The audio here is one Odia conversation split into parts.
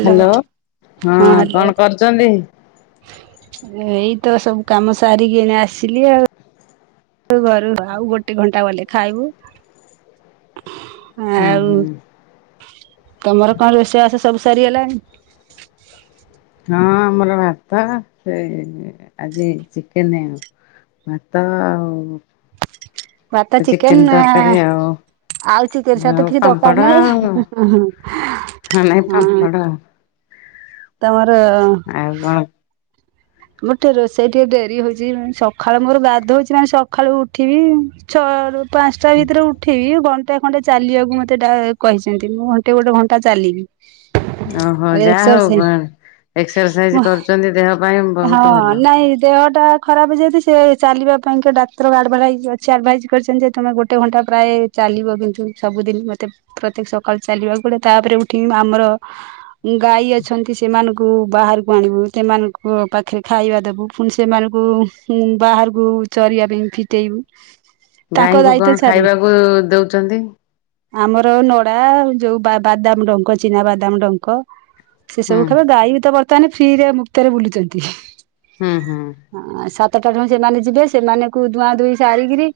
ହ୍ୟାଲୋ ହଁ କଣ କରୁଛନ୍ତି? ଏଇତ ସବୁ କାମ ସାରିକିଣି ଏଇନେ ଆସିଲି ଆଉ। [unintelligible] ଆଉ ଗୋଟେ ଘଣ୍ଟା ଗଲେ ଖାଇବୁ। ହୁଁ ଆଉ ହୁଁ। ତମର କଣ ରୋଷେଇବାସ ସବୁ ସରିଗଲାଣି? ହଁ, ଆମର ଭାତ ସେ ଆଜି ଚିକେନ ହେଇଛି। ଭାତ ଆଉ ଭାତ, ଚିକେନ୍। ଚିକେନ ତରକାରୀ ଆଉ ଚିକେନ ସହିତ ଆଉ ତ କିଛି ପାମ୍ପଡ଼ ଦରକାର ଆଉ ନାହିଁ। ହଁ ନାଇ ପାମ୍ଫଡ। ତମର ଆଉ କଣ? ମୋର ଟିକେ ରୋଷେଇ ଟିକେ ଡେରି ହଉଛି ସକାଳୁ ମୋର ଗାଧଉଛି କାରଣ ସକାଳୁ ଉଠିବି ଛଅ ରୁ ପାଞ୍ଚଟା ଭିତରେ ଉଠ ଉଠିବି ଘଣ୍ଟାଏ ଖଣ୍ଡେ ଚାଲିବାକୁ ମତେ ଡ଼ା କହିଛନ୍ତି ମୁଁ ଘଣ୍ଟେ ଗୋଟେ ଘଣ୍ଟା ଚାଲିବି। ଓହୋ ଯାହା ହଉ ଏକ୍ସରସାଇଜ କଣ ଏକ୍ସରସାଇଜ ମୁଁ କରୁଛନ୍ତି ଦେହ ପାଇଁ ହଁ ବହୁତ ଭଲ। ନାଇଁ ଦେହଟା ଖରାପ ଯେହେତୁ ସେ ଚାଲିବା ପାଇଁ ଡାକ୍ତର ଆଡଭରଟାଇଜ ଅଛି ଆଡଭାଇଜ କରିଛନ୍ତି ଯେ ତମେ ଗୋଟେ ଘଣ୍ଟା ପ୍ରାୟ ଚାଲିବ କିନ୍ତୁ ସବୁଦିନ ମତେ ପ୍ରତ୍ୟେକ ସକାଳୁ ଚାଲିବାକୁ ପଡେ ତାପରେ ଉଠିକି ଆମର ଗାଈ ଅଛନ୍ତି ସେମାନଙ୍କୁ ବାହାରକୁ ଆଣିବୁ ସେମାନଙ୍କ ପାଖରେ ଖାଇବା ଦେବୁ ପୁଣି ସେମାନଙ୍କୁ ବାହାରକୁ ଚରିବା ପାଇଁ ଫିଟେଇବୁ। ତାଙ୍କ ଗାଈଙ୍କୁ ଦାୟିତ୍ୱ କଣ ଛାରି ଖାଇବାକୁ ଦଉଛନ୍ତି। ଆମର ନଡା ଯୋଉ ବାଦାମ ଡଙ୍କ ଚିନା ବାଦାମ ଡଙ୍କ। ସେ ହୁଁ ସବୁ ଖାଇବେ ଗାଈ ବିତ ବର୍ତ୍ତମାନ ଫ୍ରିରେ ମୁକ୍ତରେ ବୁଲୁଛନ୍ତି। ହୁଁ ହୁଁ। ହଁ ସାତଟାଠୋଉଁ ସେମାନେ ଯିବେ ସେମାନଙ୍କୁ ଦୁହାଁ ଦୁହିଁ ସାରିକିରି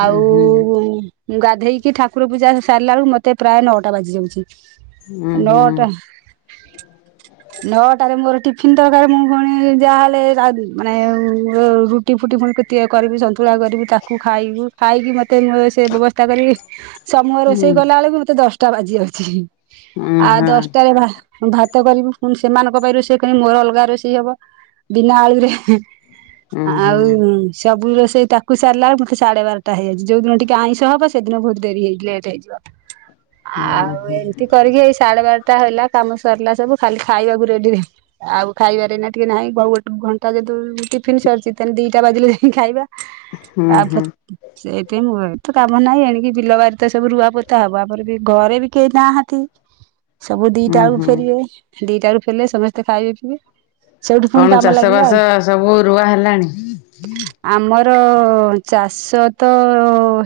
ଆଉ ହୁଁ ମୁଁ ଗାଧେଇକି ଠାକୁର ପୂଜା ସାରିଲା ବେଳକୁ ମତେ ପ୍ରାୟ ନଅଟା ବାଜି ଯାଉଛି। ହୁଁ ନଅଟା ହୁଁ ନ ଟାରେ ମୋର ଟିଫିନ୍ ଦରକାର ମୁଁ ପୁଣି ଯାହାହେଲେ ମାନେ ରୁ ରୁଟି ଫୁଟି ପୁଣି କେତେକ କରିବି ସନ୍ତୁଳା କରିବି ତାକୁ ଖାଇବୁ ଖାଇକି ମତେ ମୁଁ ସେ ବ୍ୟବସ୍ଥା କରିକି ସମୂହ ହୁଁ। ରୋଷେଇ କଲା ବେଳକୁ ମତେ ଦଶଟା ବାଜି ଯାଉଛି ହୁଁ ଆଉ ହଁ ଦଶଟାରେ ଭାତ କରିବୁ ପୁଣି ସେମାନଙ୍କ ପାଇଁ ରୋଷେଇ କରିବି ମୋର ଅଲଗା ରୋଷେଇ ହବ ବିନା ଆଳୁରେ। ହୁଁ ହୁଁ ଆଉଁ ସବୁ ରୋଷେଇ ତାକୁ ସାରିଲାବେଳକୁ ମତେ ସାଢେ ବାରଟା ହେଇଯାଉଛି ଯୋଉ ଦିନ ଟିକେ ଆଇଁଷ ହବ ସେଦିନ ବହୁତ୍ ଡେରି ହେଇ ଲେଟ୍ ହେଇଯିବ। ହୁଁ ଆଉ ହୁଁ। ଏମିତି କରିକି ଏଇ ସାଢେ ବାରଟା ହେଲା କାମ ସରିଲା ସବୁ ଖାଲି ଖାଇବାକୁ ଡେରିରେ ଆଉ ଖାଇବାରେ ନା ଟିକେ ନାହିଁ ଗୋଟେ ଘଣ୍ଟା ଯଦି ଟିଫିନ୍ ସରୁଛି ତାହାଲେ ଦି ଦିଟା ବାଜିଲେ ଯାଇଁ ଖାଇବା ହୁଁ ହୁଁ [unintelligible] ସେଇଥିପାଇଁ ମୁଁ କହେ କିତ କାମ ନାହିଁ ଏଣିକି ବିଲବାରି ତ ସବୁ ରୁଆ ପୋତା ହବ ଆମର ବି ଘରେ ବି କେହି ନାହାନ୍ତି। [inaudible] ସବୁ ହୁଁ ଦିଟା ବେଳକୁ ହୁଁ ଫେରିବେ, ଦିଟା ବେଳକୁ ଫେରିଲେ ସମସ୍ତେ ଖାଇବେ ପିଇବେ ସେଇଠୁ ପୁଣି କଣ କାମ ଚାଷ ଲାଗିଲା ଆଉ। ବାସ ସବୁ ରୁଆ ହେଲାଣି? ଆମର ଚାଷ ତ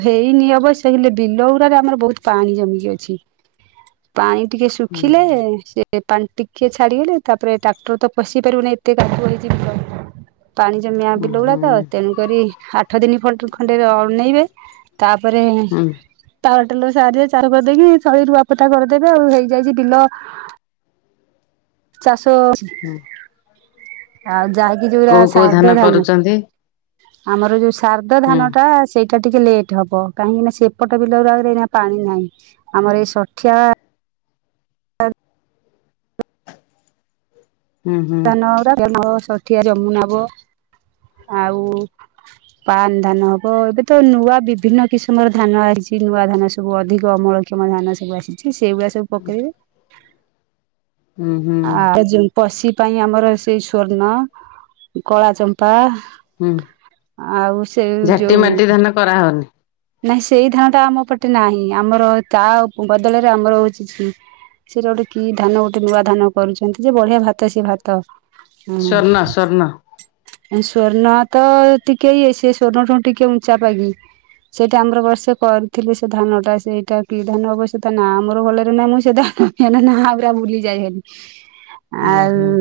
ହେଇନି ଅବଶ୍ୟ ହେଲେ ବିଲ ଗୁରାରେ ଆମର ବହୁତ୍ ପାଣି ଜମିକି ଅଛି। [inaudible] ପାଣି ଟିକେ ହୁଁ ଶୁଖିଲେ ହୁଁ ସେ ପାଣି ଟିକେ ଛାଡିଗଲେ ତାପରେ ଟ୍ରାକ୍ଟର ତ ପଶି ପାରିବନି ଏତେ କାଦୁଅ ହେଇଛି ବିଲରେ। ପାଣି ଜମିଆ ବିଲ ଗୁଡାତ ହୁଁ ତେଣୁକରି ଆଠ ଦିନ ଖଣ୍ଡେ ଅନେଇବେ। ତାପରେ ହୁଁ [unintelligible] ଦେଇକି ସବୁ ରୁଆପୋତା କରିଦେବେ ଆଉ ହେଇଯାଇଛି ବିଲ। ଚାଷ ହୁଁ ଆଉ ଅଛି ନାଯୋଉରା କୋଉ କୋଉ ସାରଧ ଧାନ କରୁଛନ୍ତି? ଆମର ଯୋଉ ସାରଧ ହୁଁ ଧାନ ଟା ସେଇଟା ଟିକେ ଲେଟ୍ ହବ କାହିଁକି ନା ସେପଟ ବିଲ ଗୁରାକରେ ଏଇନା ପାଣି ନାହିଁ ଆମର ଏଇ ସଠିଆ [inaudible] ହୁଁ ହୁଁ ଧାନଗୁରା ଆମର ସଠିଆ ଜମି ନବ ଆଉ ପାନ୍ ଧାନ ହବ ଏବେ ତ ନୂଆ ବିଭିନ୍ନ କିସମର ଧାନ ଆସ୍ ଛି ନୂଆ ଧାନ ସବୁ ଅଧିକ ଅମଳ କ୍ଷମ ଧାନ ସବୁ ଆସିଛି ସେଇଗୁରା ସବୁ ପକେଇବେ। ହୁଁ ହୁଁ ଆଉ ଯୋଉ ପଶି ପାଇଁ ଆମର ସେଇ ସ୍ଵର୍ଣ୍ଣ, କଳା ଚମ୍ପା। ହୁଁ ଆଉ ସେ ଯୋଉ କରାହବନି। ନାଇଁ ସେଇ ଧାନ ଟା ଆମ ପଟେ ନାହିଁ ଆମର ତା ବଦଳରେ ଆମର ହୋଉଛି ସେଇଟା ଗୋଟେ କି ଧାନ ଗୋଟେ ନୂଆ ଧାନ କରିଛନ୍ତି ଯେ ବଢିଆ ଭାତ ସେ ଭାତ। ସ୍ଵର୍ଣ୍ଣ ହୁଁ। ସ୍ଵର୍ଣ୍ଣ ସ୍ବର୍ଣ୍ଣ ତ ଟିକେ ଇଏ ସେ ସ୍ଵର୍ଣ୍ଣ ଠୁ ଟିକେ ଉଞ୍ଚା ପାଗିଲି। ସେଇଟା ଆମର ବର୍ଷେ କରିଥିଲି ସେ ଧାନଟା ସେଇଟା କି ଧାନ ଅବଶ୍ୟ ତା ନା ମୋର ଭଲରେ ନାହିଁ ମୁଁ ସେଟା ହେନା ନାଆଁ ବୁରା ବୁଲି ଯାଇ ହେଲି। [inaudible] ଆଉ ହୁଁ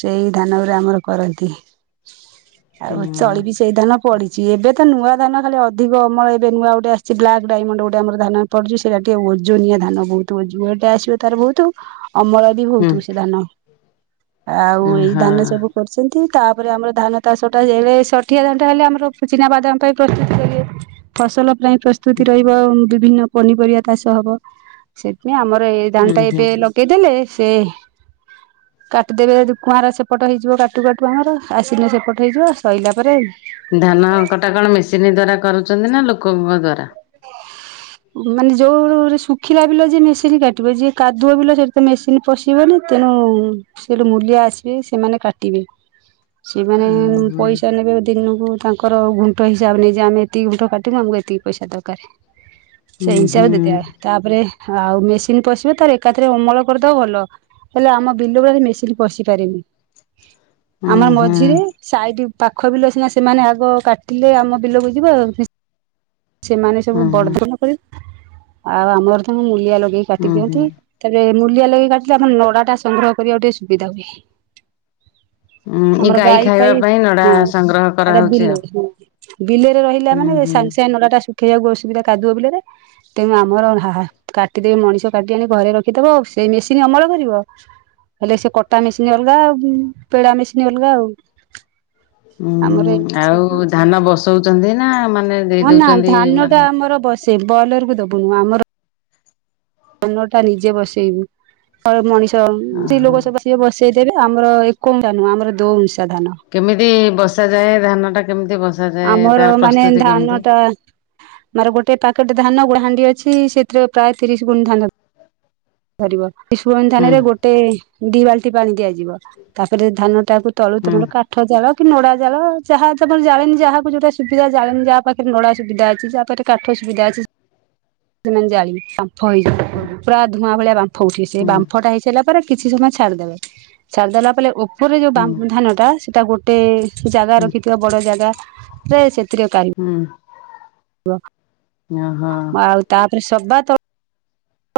ସେଇ ଧାନ ଗୁରା ଆମର କରନ୍ତି। ହୁଁ ଆଉ ଚଳିବି ସେଇ ଧାନ ପଡିଛି ଏବେ ତ ନୂଆ ଧାନ ଖାଲି ଅଧିକ ଅମଳ ଏ ଏବେ ନୂଆ ଗୋଟେ ଆସିଛି ବ୍ଲାକ୍ ଡାଇମଣ୍ଡ ଗୋଟେ ଆମ ଧାନ ପଡଛି ସେଇରା ଟିକେ ଓଜନିଆ ଧାନ ବହୁତୁ ଓଜ ୱଟେ ଆସିବ ତାର ବହୁତୁ। ଅମଳ ବି ହୁଁ ହଉଥିବ ସେ ଧାନ, ଆଉ ଏଇ ହଁ। ଧାନ ସବୁ କର୍ଚନ୍ତି ତାପରେ ଆମର ଧାନ ଚାଷଟା ଏଡେ ଷଠିଆ ଧାନଟା ହେଲେ ଆମର ଚିନାବାଦାମ ପାଇଁ ପ୍ରସ୍ତୁତ କରିବେ। ଫସଲ ପାଇଁ ପ୍ରସ୍ତୁତି ରହିବ ବିଭିନ୍ନ ପନିପରିବା ଚାଷ ହବ। ସେଥିପାଇଁ ଆମର ଏ ହୁଁ ଧାନ ଟା ହୁଁ ଏବେ ଲଗେଇଦେଲେ ସେ [inaudible] କାଟିଦେବେ କୁଆଁର ସେପଟ ହେଇଯିବ କାଟୁ କାଟୁ ଆମର ଆସିନ ସେପଟ ହେଇଯିବ ସଇଲା ପରେ ଧାନ କଟା କଣ ମେସିନ୍ ଦ୍ଵାରା କରୁଚନ୍ତି ନା ଲୋକଙ୍କ ଦ୍ଵାରା? ମାନେ ଯୋଉ ଶୁଖିଲା ବିଲ ଯିଏ ମେସିନ କାଟିବ ଯିଏ କାଦୁଅ ବିଲ ସେଠି ତ ମେସିନ୍ ପଶିବନି ତେଣୁ ସେଠୁ ମୂଲିଆ ଆସିବେ ସେମାନେ କାଟିବେ ସେମାନେ ଉଁ ହୁଁ ପଇସା ନେବେ ବୋଧେ ଦିନକୁ ତାଙ୍କର ଗୁଣ୍ଠ ହିସାବରେ ନେଇଯିବେ ଆମେ ଏତିକି ଗୁଣ୍ଠ କାଟିବୁ ଆମକୁ ଏତିକି ପଇସା ଦରକାରେ ଉଁ ସେଇ ହୁଁ ହିସାବ ଦେଇଦବା ତାପରେ ଆଉ ମେସିନ୍ ପଶିବ ତାର ଏକାଥରେ ଅମଳ କରିଦବ ଭଲ ହେଲେ ଆମ ବିଲ ବାଡି ମେସିନ୍ ପଶି ପାରେନି [inaudible] ଆମର ହୁଁ ମଝିରେ ସାଇଡ ପାଖ ବିଲ ସିନା ସେମାନେ ଆଗ କାଟିଲେ ଆମ ବିଲକୁ ଯିବ ସେମାନେ ସବୁ ଉଁ ବଡ ହୁଁ ଧାନ କରି ଆଉ ଆମରତ ତାଙ୍କୁ ମୂଲିଆ ଲଗେଇକି କାଟି ଉଁ ହୁଁ। ଦିଅନ୍ତି ତାପରେ ମୂଲିଆ ଲଗେଇକି କାଟିଲେ ଆମର ନଡା ଟା ସଂଗ୍ରହ କରିବାକୁ ଟିକେ ସୁବିଧା ହୁଏ ଉଁ ଏଇ ଆମର ଗାଈ ଖାଇବା ପାଇ ପାଇଁ ନଡା ହଁ ସଂଗ୍ରହ ଆଟା କରାହଉଛି ଆଉ। ବିଲେଇ ହଁ ବିଲେରେ ରହିଲା ହୁଁ ମାନେ ହୁଁ। ସାଙ୍ଗ ସାଙ୍ଗେ ନଡା ଟା ଶୁଖେଇବାକୁ ଅସୁବିଧା କାଦୁଅ ବିଲରେ ତେଣୁ ଆମର ହା ହା କାଟିଦେବ ମଣିଷ କାଟି ଆଣି ଘରେ ରଖିଦବ ସେଇ ମେସିନ୍ ଅମଳ କରିବ ହେଲେ ସେ କଟା ମେସିନ୍ ଅଲଗା ଆଉ ପେଡା ମେସିନି ଅଲଗା ଆଉ ଆମର ହୁଁ ଏମିତି ଆଉ ସବୁ ଧାନ ବସଉଚନ୍ତି ନା ମାନେ ଦେଇ ଅନା ଦଉଛନ୍ତି ଧାନ ଟା ମାନେ ଆମର ବସେଇବୁ ବଏଲର କୁ ଦବୁନୁ ଆମର ଧାନ ଟା ନିଜେ ବସେଇବୁ ତ ମଣିଷ ସେ ଓହୋ। ଲୋକ ସବୁ ବସିବେ ବସେଇ ଦେବେ ଆମର ଏକ ଅଂଶା ନୁହଁ ଆମର ଦୋ ଅଂଶା ଧାନ କେମିତି ବସାଯାଏ ଧାନ ଟା କେମିତି ବସା ଆମର ମାନେ ଧାନ ଟା ଆମର ଗୋଟେ ପାକେଟ ଧାନ ଗୋଟ ହାଣ୍ଡି ଅଛି ସେଥିରେ ପ୍ରାୟ ତିରିଶ ଗୁଣ ଧାନ ଧରିବ ବିସବନ୍ ହୁଁ ଧାନରେ ଗୋ ଟେ ଦି ବାଲଟି ପାଣି ଦିଆଯିବ ତାପରେ ଧାନ ଟାକୁ ତଳୁ ହୁଁ ତମର କା ଠ ଜାଳ କି ନଡା ଜାଳ ଯାହା ତମର ଜାଳେଣି ଯାହାକୁ ଯୋଉଟା ସୁବିଧା ଜାଳେଣି ଯାହା ପାଖରେ ନଡା ସୁବିଧା ଅଛି ଯା ପାଖରେ କାଠ ସୁବିଧା ଅଛି ସେମାନେ ଜାଳିବେ ବାମ୍ଫ ହେଇଯିବ ପୁରା ଧୂଆଁ ଭଳିଆ ବାମ୍ଫ ଉଠିବେ ସେ ହୁଁ ବାମ୍ଫ ଟା ହେଇସାରିଲା କିଛି ସମୟ ଛାଡିଦେବେ ଛାଡିଦେଲା ପଲେ ଉପରେ ଯୋଉ ହୁଁ ବାମ୍ ଧାନ ଟା ସେଟା ଗୋ ଟେ ଜାଗା ହୁଁ ରଖିଥିବା ବଡ ଜାଗା ରେ ସେଥିରେ କାଢ଼ିବୁ ହୁଁ ଓହୋ ଆଉ ତାପରେ ସଭା ତଳ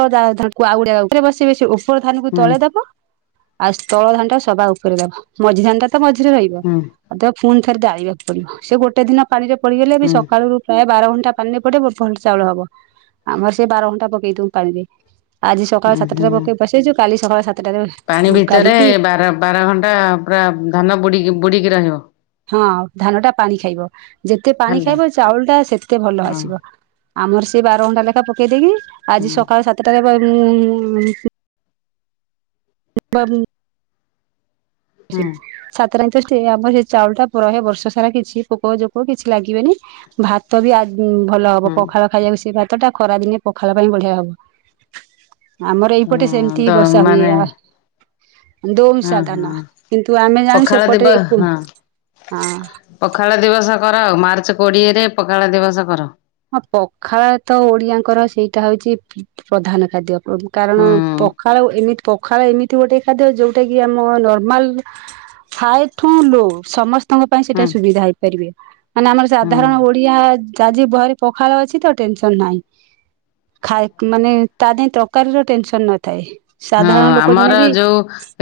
ଉପାନ ଆଉ ଗ ଉପରେ ବସିବେ ସେ ଉପର ଧାନକୁ ହୁଁ ତଳେେଇ ଦବ [unintelligible] ଆଉ ତଳ ଧାନଟା ସବା ଉପରେ ଦବ ମଝି ଧାନ ଟା ତ ମଝିରେ ରହିବ ହୁଁ ଆଉ ଦେ ଫୁଣି ଥରେ ଡାଳିବାକୁ ପଡିବ ସେ ଗୋଟେ ଦିନ ପାଣିରେ ପଡିଗଲେ ବି ହୁଁ ସକାଳୁକୁ ପ୍ରାୟେ ବାର ଘଣ୍ଟା ପାଣିରେ ପଡେ ଭଲ ଚାଉଳ ହବ ଆମର ସେ ବାର ଘଣ୍ଟା ପକେଇ ଦଉ ପାଣିରେ ଆଜି ସକାଳ ହୁଁ ସାତଟାରେ ହୁଁ। ପକେଇ ବସେଇଛୁ କାଲି ସକାଳ ସାତଟାରେ ବସିବ ପାଣି ଭିତରେ ବାର ବାର ଘଣ୍ଟା ପୁରା ଧାନ ବୁଡିକି ବୁଡିକି ରହିବ। ହଁ ଧାନଟା ପାଣି ଖାଇବ ଯେତେ ପାଣି ହ୍ୟାଲୋ ଖାଇବ ଚାଉଳ ଟା ସେତେ ଭଲ ହଁ ଆସିବ। ଆମର ସେ ବାର ଘଣ୍ଟା ଲେଖା ପକେଇଦେଇକି ହୁଁ ଆଜି ସକାଳ ସାତଟାରେ ପ ଉଁ ଉଁ [inaudible] ସେ ହୁଁ ସାତରାତି ଠିକ୍ ଆମର ସେ ଚାଉଳ ଟା ପ ରହେ ବର୍ଷ ସାରା କିଛି ପୋକ ଜୋକ କିଛି ଲାଗିବେନି। ଭାତ ବି ଆଜି ଉ ଭଲ ହବ ହୁଁ ପଖାଳ ଖାଇବାକୁ ସେ ଭାତ ଟା ଖରା ଦିନେ ପଖାଳ ପାଇଁ ବଢିଆ ହବ। ଆମର ଏଇପଟେ ହଁ ତ ସେମିତି ବର୍ଷା ହୁଏ ମାନେ ଆଉ ଦୋମ୍ ହଁ ସାଦାନ ହଁ କିନ୍ତୁ ଆମେ ଜାଣୁ ପଖାଳ ଦିବ ସେପଟେ ଏକମ୍ ହଁ ହଁ ପଖାଳ ଦିବସ କର ମାର୍ଚ୍ଚ କୋଡିଏ ରେ ପଖାଳ ଦିବସ କର। ହଁ ପଖାଳ ତ ଓଡିଆଙ୍କର ସେଇଟା ହଉଛି ପ ପ୍ରଧାନ ଖାଦ୍ୟ। କାରଣ ହୁଁ ପଖାଳ ଏମିତି ପଖାଳ ଏମିତି ଗୋଟେ ଖାଦ୍ୟ ଯୋଉଟା କିି ଆମ ନର୍ମାଲ ହାଇ ଟୁ ଲୋ ସମସ୍ତ ତମ ପାଇଁ ହୁଁ ସେଇଟା ସୁବିଧା ହେଇପାରିବେ ମାନେ ଆମର ହୁଁ ସାଧାରଣ ଓଡିଆ ଜା ଯି ବହରେ ପଖାଳ ଅଛି ତ ଟେନ୍ ସନ୍ ନାହିଁ। ଖାଇ ମାନେ ତା ଦେଇଁ ତରକାରିର ଟେନସନ୍ ନଥାଏ। ହଁ ସାଧାରଣ ଲୋକ ଜଣେ ଆମର ବି ଯୋଉ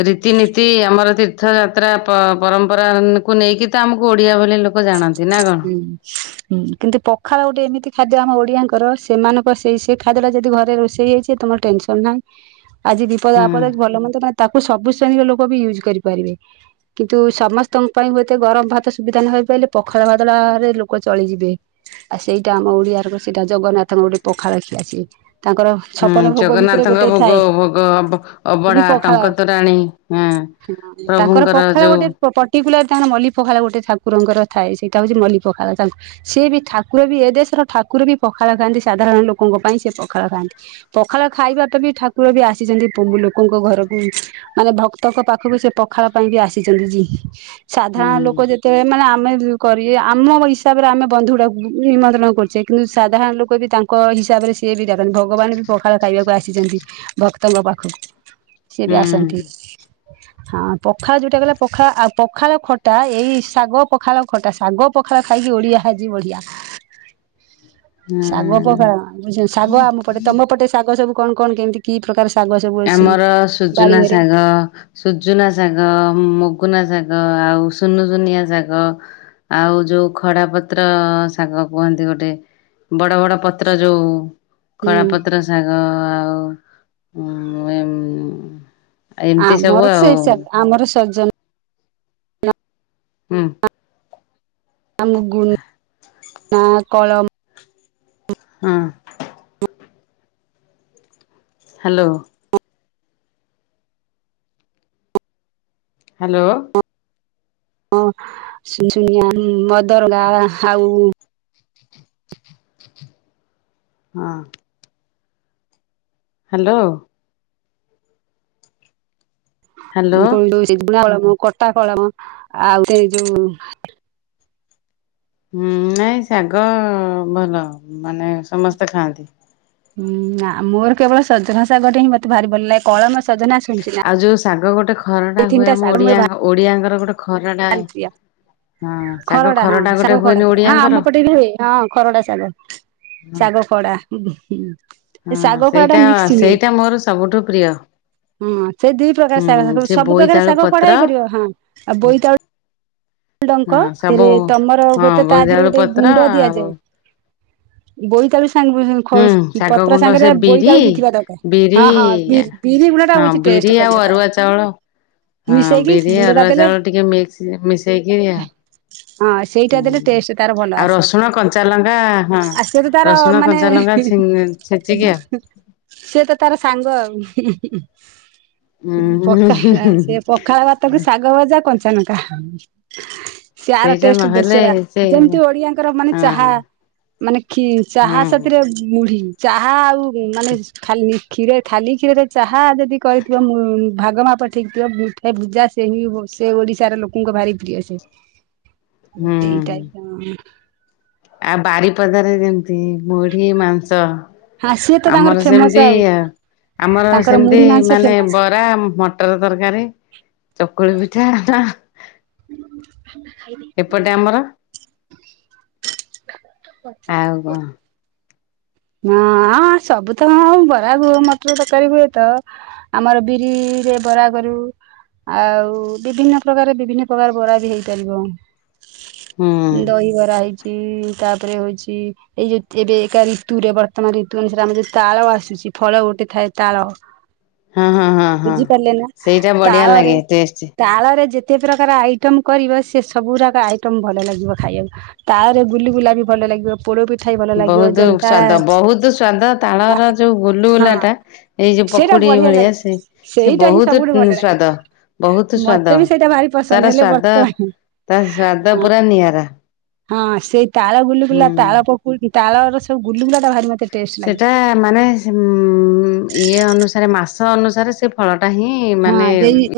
ରୀତିନୀତି ଆମର ତୀର୍ଥଯାତ୍ରା ପ ପରମ୍ପରା କୁ ନେଇକି ତ ଆମକୁ ଓଡିଆ ଭଳି ଲୋକ ଲୋକ ଜାଣନ୍ତି ନା କଣ। ହୁଁ [inaudible] ହୁଁ କିନ୍ତୁ ପଖାଳ ଗୋଟେ ଏମିତି ଖାଦ୍ୟ ଆମ ଓଡିଆଙ୍କର ସେମାନଙ୍କ ସେଇ ସେ ଖାଦ୍ୟ ଟା ଯଦି ଘରେ ରୋଷେଇ ହେଇଛି ତମର ଟେନ୍ ସନ୍ ନାହିଁ ଆଜି ବିପଦ ହୁଁ। ଆପଦ ରେ ଭଲ ମନ୍ଦ ମାନେ ତାକୁ ସବୁ ଶ୍ରେଣୀର ଲୋକ ବି ୟୁଜ୍ କରିପାରିବେ। କିନ୍ତୁ ସମସ୍ତଙ୍କ ପାଇଁ ହୁଏତ ଗରମ ଭାତ ସୁବିଧା ନହେଇ ପାରିଲେ ପଖା ପଖାଳ ଭାତଟା ରେ ଲୋକ ଚଳିଯିବେ। ଆଉ ସେଇଟା ଆମ ଓଡିଆର ସେଇଟା ଜଗନ୍ନାଥଙ୍କ ଗୋଟେ ପଖାଳ ଖିଆ ଅଛି ତାଙ୍କର ହୁଁ ଛପନ ଭୋଗ ଭିତରେ ଜଗନ୍ନାଥଙ୍କ ଗୋଟେ ଭୋଗ ଥାଏ ଭୋଗ ଅବ ବି ଅବଢା ପଖାଳ। ଟଙ୍କଟୋରାଣୀ ହୁଁ। [inaudible] ତାଙ୍କର ପଖାଳ ଗୋଟେ ପର୍ଟିକୁଲାର ତାଙ୍କର ମଲ୍ଲି ପଖାଳ ଗୋଟେ ଠାକୁରଙ୍କର ଥାଏ ସେଇଟା ହେଉଛି ମଲ୍ଲି ପଖାଳ ତାଙ୍କୁ ସିଏ ବି ଠାକୁର ବି ଏ ଦେଶର ଠାକୁର ବି ପଖାଳ ଖାଆନ୍ତି ସାଧାରଣ ଲୋକଙ୍କ ପାଇଁ ସେ ପଖାଳ ଖାଆନ୍ତି। ପଖାଳ ଖାଇବାଟା ବି ଠାକୁର ବି ଆସିଛନ୍ତି ପମୁ ଲୋକଙ୍କ ଘରକୁ। ମାନେ ଭକ୍ତଙ୍କ ପାଖକୁ ସେ ପଖାଳ ପାଇଁ ବି ଆସିଛନ୍ତି ଜି ସାଧାରଣ ହୁଁ ଲୋକ ଯେତେବେଳେ ମାନେ ଆମେ କରି ବେ ଆମ ହିସାବରେ ଆମେ ବନ୍ଧୁଡ଼ାକୁଛେ ନିମନ୍ତ୍ରଣ କରୁଛେ କିନ୍ତୁ ସାଧାରଣ ଲୋକ ବି ତାଙ୍କ ହିସାବରେ ସେ ସିଏ ବି ଦେଖନ୍ତି ଭଗବାନ ବି ପଖାଳ ଖାଇବାକୁ ଆସିଛନ୍ତି ଭକ୍ତଙ୍କ ପାଖକୁ। ସିଏ ବି ହୁଁ ଆସନ୍ତି। ହଁ ପଖାଳ ଯୋଉଟା କଲା ପଖାଳ ଆଉ ପଖାଳ ଖଟା ଏଇ ଶାଗ ପଖାଳ ଖଟା ଶାଗ ପଖାଳ ଖାଇକି ଓଡିଆ ଆଜି ବଢିଆ। ଶାଗ ହୁଁ। ପଖାଳ ବୁଝୁଛନ୍ତି ଶାଗ ଆମ ପଟେ ତମ ପଟେ ଶାଗ ସବୁ କଣ କଣ କେମିତି? କି ପ୍ରକାର ଶାଗ ସବୁ ଅଛି ବାଡ଼ି ଘରେ? ହ ସୁଜୁନା ଶାଗ, ମଗୁନା ଶାଗ, ଆଉ ସୁନୁ ସୁୁନିଆ ଶାଗ। ଆଉ ଯୋଉ ଖଡା ପତ୍ର ଶାଗ କୁହନ୍ତି ଗୋଟେ ବଡ ବଡ ପତ୍ର। ପତ୍ର ଯୋଉ ହୁଁ ଖଡା ପତ୍ର ଶାଗ ଆଉ ଉଁ ଏଁ ଏମିତି ଆମର ସବୁ ତ ଆଉ ସେଇ ଶାଗ ଆମର ସଜନ ହୁଁ। ଆମ ଗୁନ ନା କଳମ। ହଁ। ହ୍ୟାଲୋ। ହାଲୋ। ହଁ ସୁନସୁନିଆ, ମଦରଙ୍ଗା ଆଉ ହଁ। ହାଲୋ। ହ୍ୟାଲୋ ମୁଁ ଫୁଣି ଦଉଚି ବୁଣାକଳମ କଟାକଳମ ଆଉ ଏ ଯୋଉ ହୁଁ ନାଇଁ ଶାଗ ଭଲ ମାନେ ସମସ୍ତେ ଖାଆନ୍ତି। ହୁଁ ନାଁ ମୋର କେବଳ ସଜନା ଶାଗଟି ହିଁ ମତେ ଭାରି ଭଲଲାଗେ କଳମ ସଜନା ସୁନସୁନା। ଆଉ ଯୋଉ ଶାଗ ଗୋଟେ ଖରଡା ହୁଏ ଆମ ମୋର ଓଡିଆ ଓଡିଆଙ୍କର ଗୋଟେ ଖରଡା ଭାରି ପ୍ରିୟ ହଁ ଶାଗ ଖରଡା ହଁ ଗୋଟେ ଶାଗ ଖଡା ହୁଏନି ଥାଏ ହଁ ଓଡିଆଙ୍କର ଆମ ପଟେ ବି ହୁଏ ହଁ ଖରଡା ଶାଗ। ଶାଗ ଖଡା ହଁ ସେଇଟା ସେଇଟା ମୋର ସବୁଠୁ ପ୍ରିୟ। ହୁଁ ସେ ଦି ପ୍ରକାର ହୁଁ ଶାଗ ତାକୁ ସେ ସବୁ ପ୍ରକାର ବୋଇତାଳୁ ଶାଗ ପତ୍ର ଖଢା ହେଇପାରିବ ହଁ ଆଉ ବୋଇତାଳୁ ହଁ ଡଙ୍କ ରେ ସବୁ ତମର ହଁ ହୁଏତ ତା ଦିହରୁ ବୋଇତାଳୁ ଗୋଟେ ପତ୍ର ଗୁଣ୍ଡ ଆଉ ଦିଆଯାଏ। ବୋଇତାଳୁ ସାଙ୍ଗୁ ହୁଁ [inaudible] କି ଶାଗ ପତ୍ର ଗୁଣ୍ଡ ସେ ସାଙ୍ଗରେ ବିରି ବୋଇତାଳୁ ବି ଥିବା ଦରକାରେ। ବିରି ହଁ ହଁ ବିରି ବିରି ଗୁଣ୍ଡ ଟା ହଁ ହଉଚି ବିରି ଟେଷ୍ଟେ ଆଉ କରିବ ତାର। ଅରୁଆ ଚାଉଳ ହଁ ମିଶେଇକି ବିରି ଗୁଣ୍ଡ ଟା ଅରୁଆ ଦେଲେ ଚାଉଳ ଟିକେ ମିକ୍ସ ମିଶେଇକିରି ଆଉ। ହଁ ସେଇଟା ଦେଲେ ହୁଁ ଟେଷ୍ଟ ତାର ଭଲ ଆଉ ଆସେ। ରସୁଣ କଞ୍ଚାଲଙ୍କା ହଁ। ରସୁଣ କଞ୍ଚାଲଙ୍କା ଛିଙ୍ଗ୍ ହୁଁ ସିଏ ତ ତାର ସାଙ୍ଗ ଆଉ। ହୁଁ ଉଁ ପଖା ସିଏ ପଖାଳ ଭାତକୁ ଶାଗଭଜା କଞ୍ଚାନଙ୍କା। ସେ ଆର ସେଇଟା ଟେଷ୍ଟ ନହେଲେ ଦୋଶରା ସେ ଯେମତି ଓଡିଆଙ୍କର ମାନେ ହଁ ଚାହା। ମାନେ ଖି ଚାହା ହଁ ସାଥିରେ ମୁଢି ଚାହା ଆଉ ମାନେ ଖାଲି କ୍ଷୀରେ ଖାଲି କ୍ଷୀରେରେ ଚାହା ଯେଦି କରିଥିବ ମୁ ଭାଗ ମାପ ଠିକଥିବ ମୁଠେ ଭୁଜା ସେହି ସେ ଓଡିଶାର ଲୋକଙ୍କ ଭାରି ପ୍ରିୟ ସେ। ଆଉ ଏଇଟାଇପ୍ ର ଆ ବାରିପଦାରେ ଯେମତି ମୁଢି ମାଂସ। ହଁ ସିଏ ତ ତାଙ୍କର ଆମର ଫେମସ ସେମତି ଆଉ ଆ ଆମର ତାଙ୍କର ସେମତି ମୁଢି ମାଂସ ମାନେ ଫେମସ। ବରା ମ ଟର ତରକାରୀ ଚକୁଳି ପିଠା ଟା। [unintelligible] ଏପଟେ ଆମର। ଆଉ କଣ [inaudible] ହଁ ସବୁତ ହଁ ଆଉ ବରା ଘୁ ମଟର ତରକାରୀ ହୁଏତ। ଆମର ବିରିରେ ବରା କରୁ। ଆଉ ବିଭିନ୍ନ ପ୍ରକାର ବିଭିନ୍ନ ପ୍ରକାର ବରା ବି ହେଇପାରିବ। ହୁଁ ଦହିବରା ହେଇଚି ତାପରେ ହୋଇଚି ଏଇ ଯୋଉ ଏବେ କାଲି ତୁରେ ବର୍ତ୍ତମାନ ରୀତୁ ଅନୁସାରେ ଆମର ଯୋଉ ତାଳ ଆସୁଚି ଫଳ ଗୋଟେ ଥାଏ ତାଳ। ହଁ ହଁ ହଁ ହଁ ବୁଝିପାରିଲେ ନା ସେଇଟା ବଢିଆ ତାଳରେ ଲାଗେ ଟେଷ୍ଟ ତାଳରେ ଯେ ତେ ପ୍ରକାର ଆଇଟମ୍ କରିବ ସେ ସବୁଗୁରାକ ଆଇଟମ୍ ଭଲ ଲାଗିବ ଖାଇଆକୁ। ତାଳରେ ଗୁଲୁଗୁଲା ବି ଭଲ ଲାଗିବ ପୋଡପିଠା ବି ଭଲ ଲାଗିବ ବହୁତ ଯନ୍ ସ୍ଵାଦ ବହୁତୁ ସ୍ଵାଦ ତାଳର ଯୋଉ ଗୁଲୁଗୁଲା ହଁ ଟା ଏଇ ଯୋଉ ସେଇଟା ପକୁଡି ବଢିଆ ଭଳିଆ ଲାଗେ ସେ ସେ ସେଇଟା ହିଁ ବହୁତୁ ସବୁଠୁ ଉଁ ଭଲ ଲାଗେ ସ୍ଵାଦ। ବହୁତୁ ସ୍ଵାଦ ମତେ ବି ସେଇଟା ଭାରି ପସନ୍ଦ ତାର ହେଲେ ସ୍ଵାଦ ବର୍ତ୍ତମାନ ତା ସ୍ଵାଦ ହଁ ପୁରା ନିଆରା। ହଁ ସେଇ ତାଳ ହୁଁ ଗୁଲୁଗୁଲା ତାଳ ପକୁଡି ତାଳର ସବୁ ଗୁଲୁଗୁଲାଟା ଭାରି ମତେ ଟେଷ୍ଟ ଲାଗେ ସେଟା ମାନେ ସେ-ଉଁ ଇଏ ଅନୁସାରେ ମାସ ଅନୁସାରେ ସେ ଫଳଟା ହିଁ ଇଁ ହଁ ମାନେ ଏଇ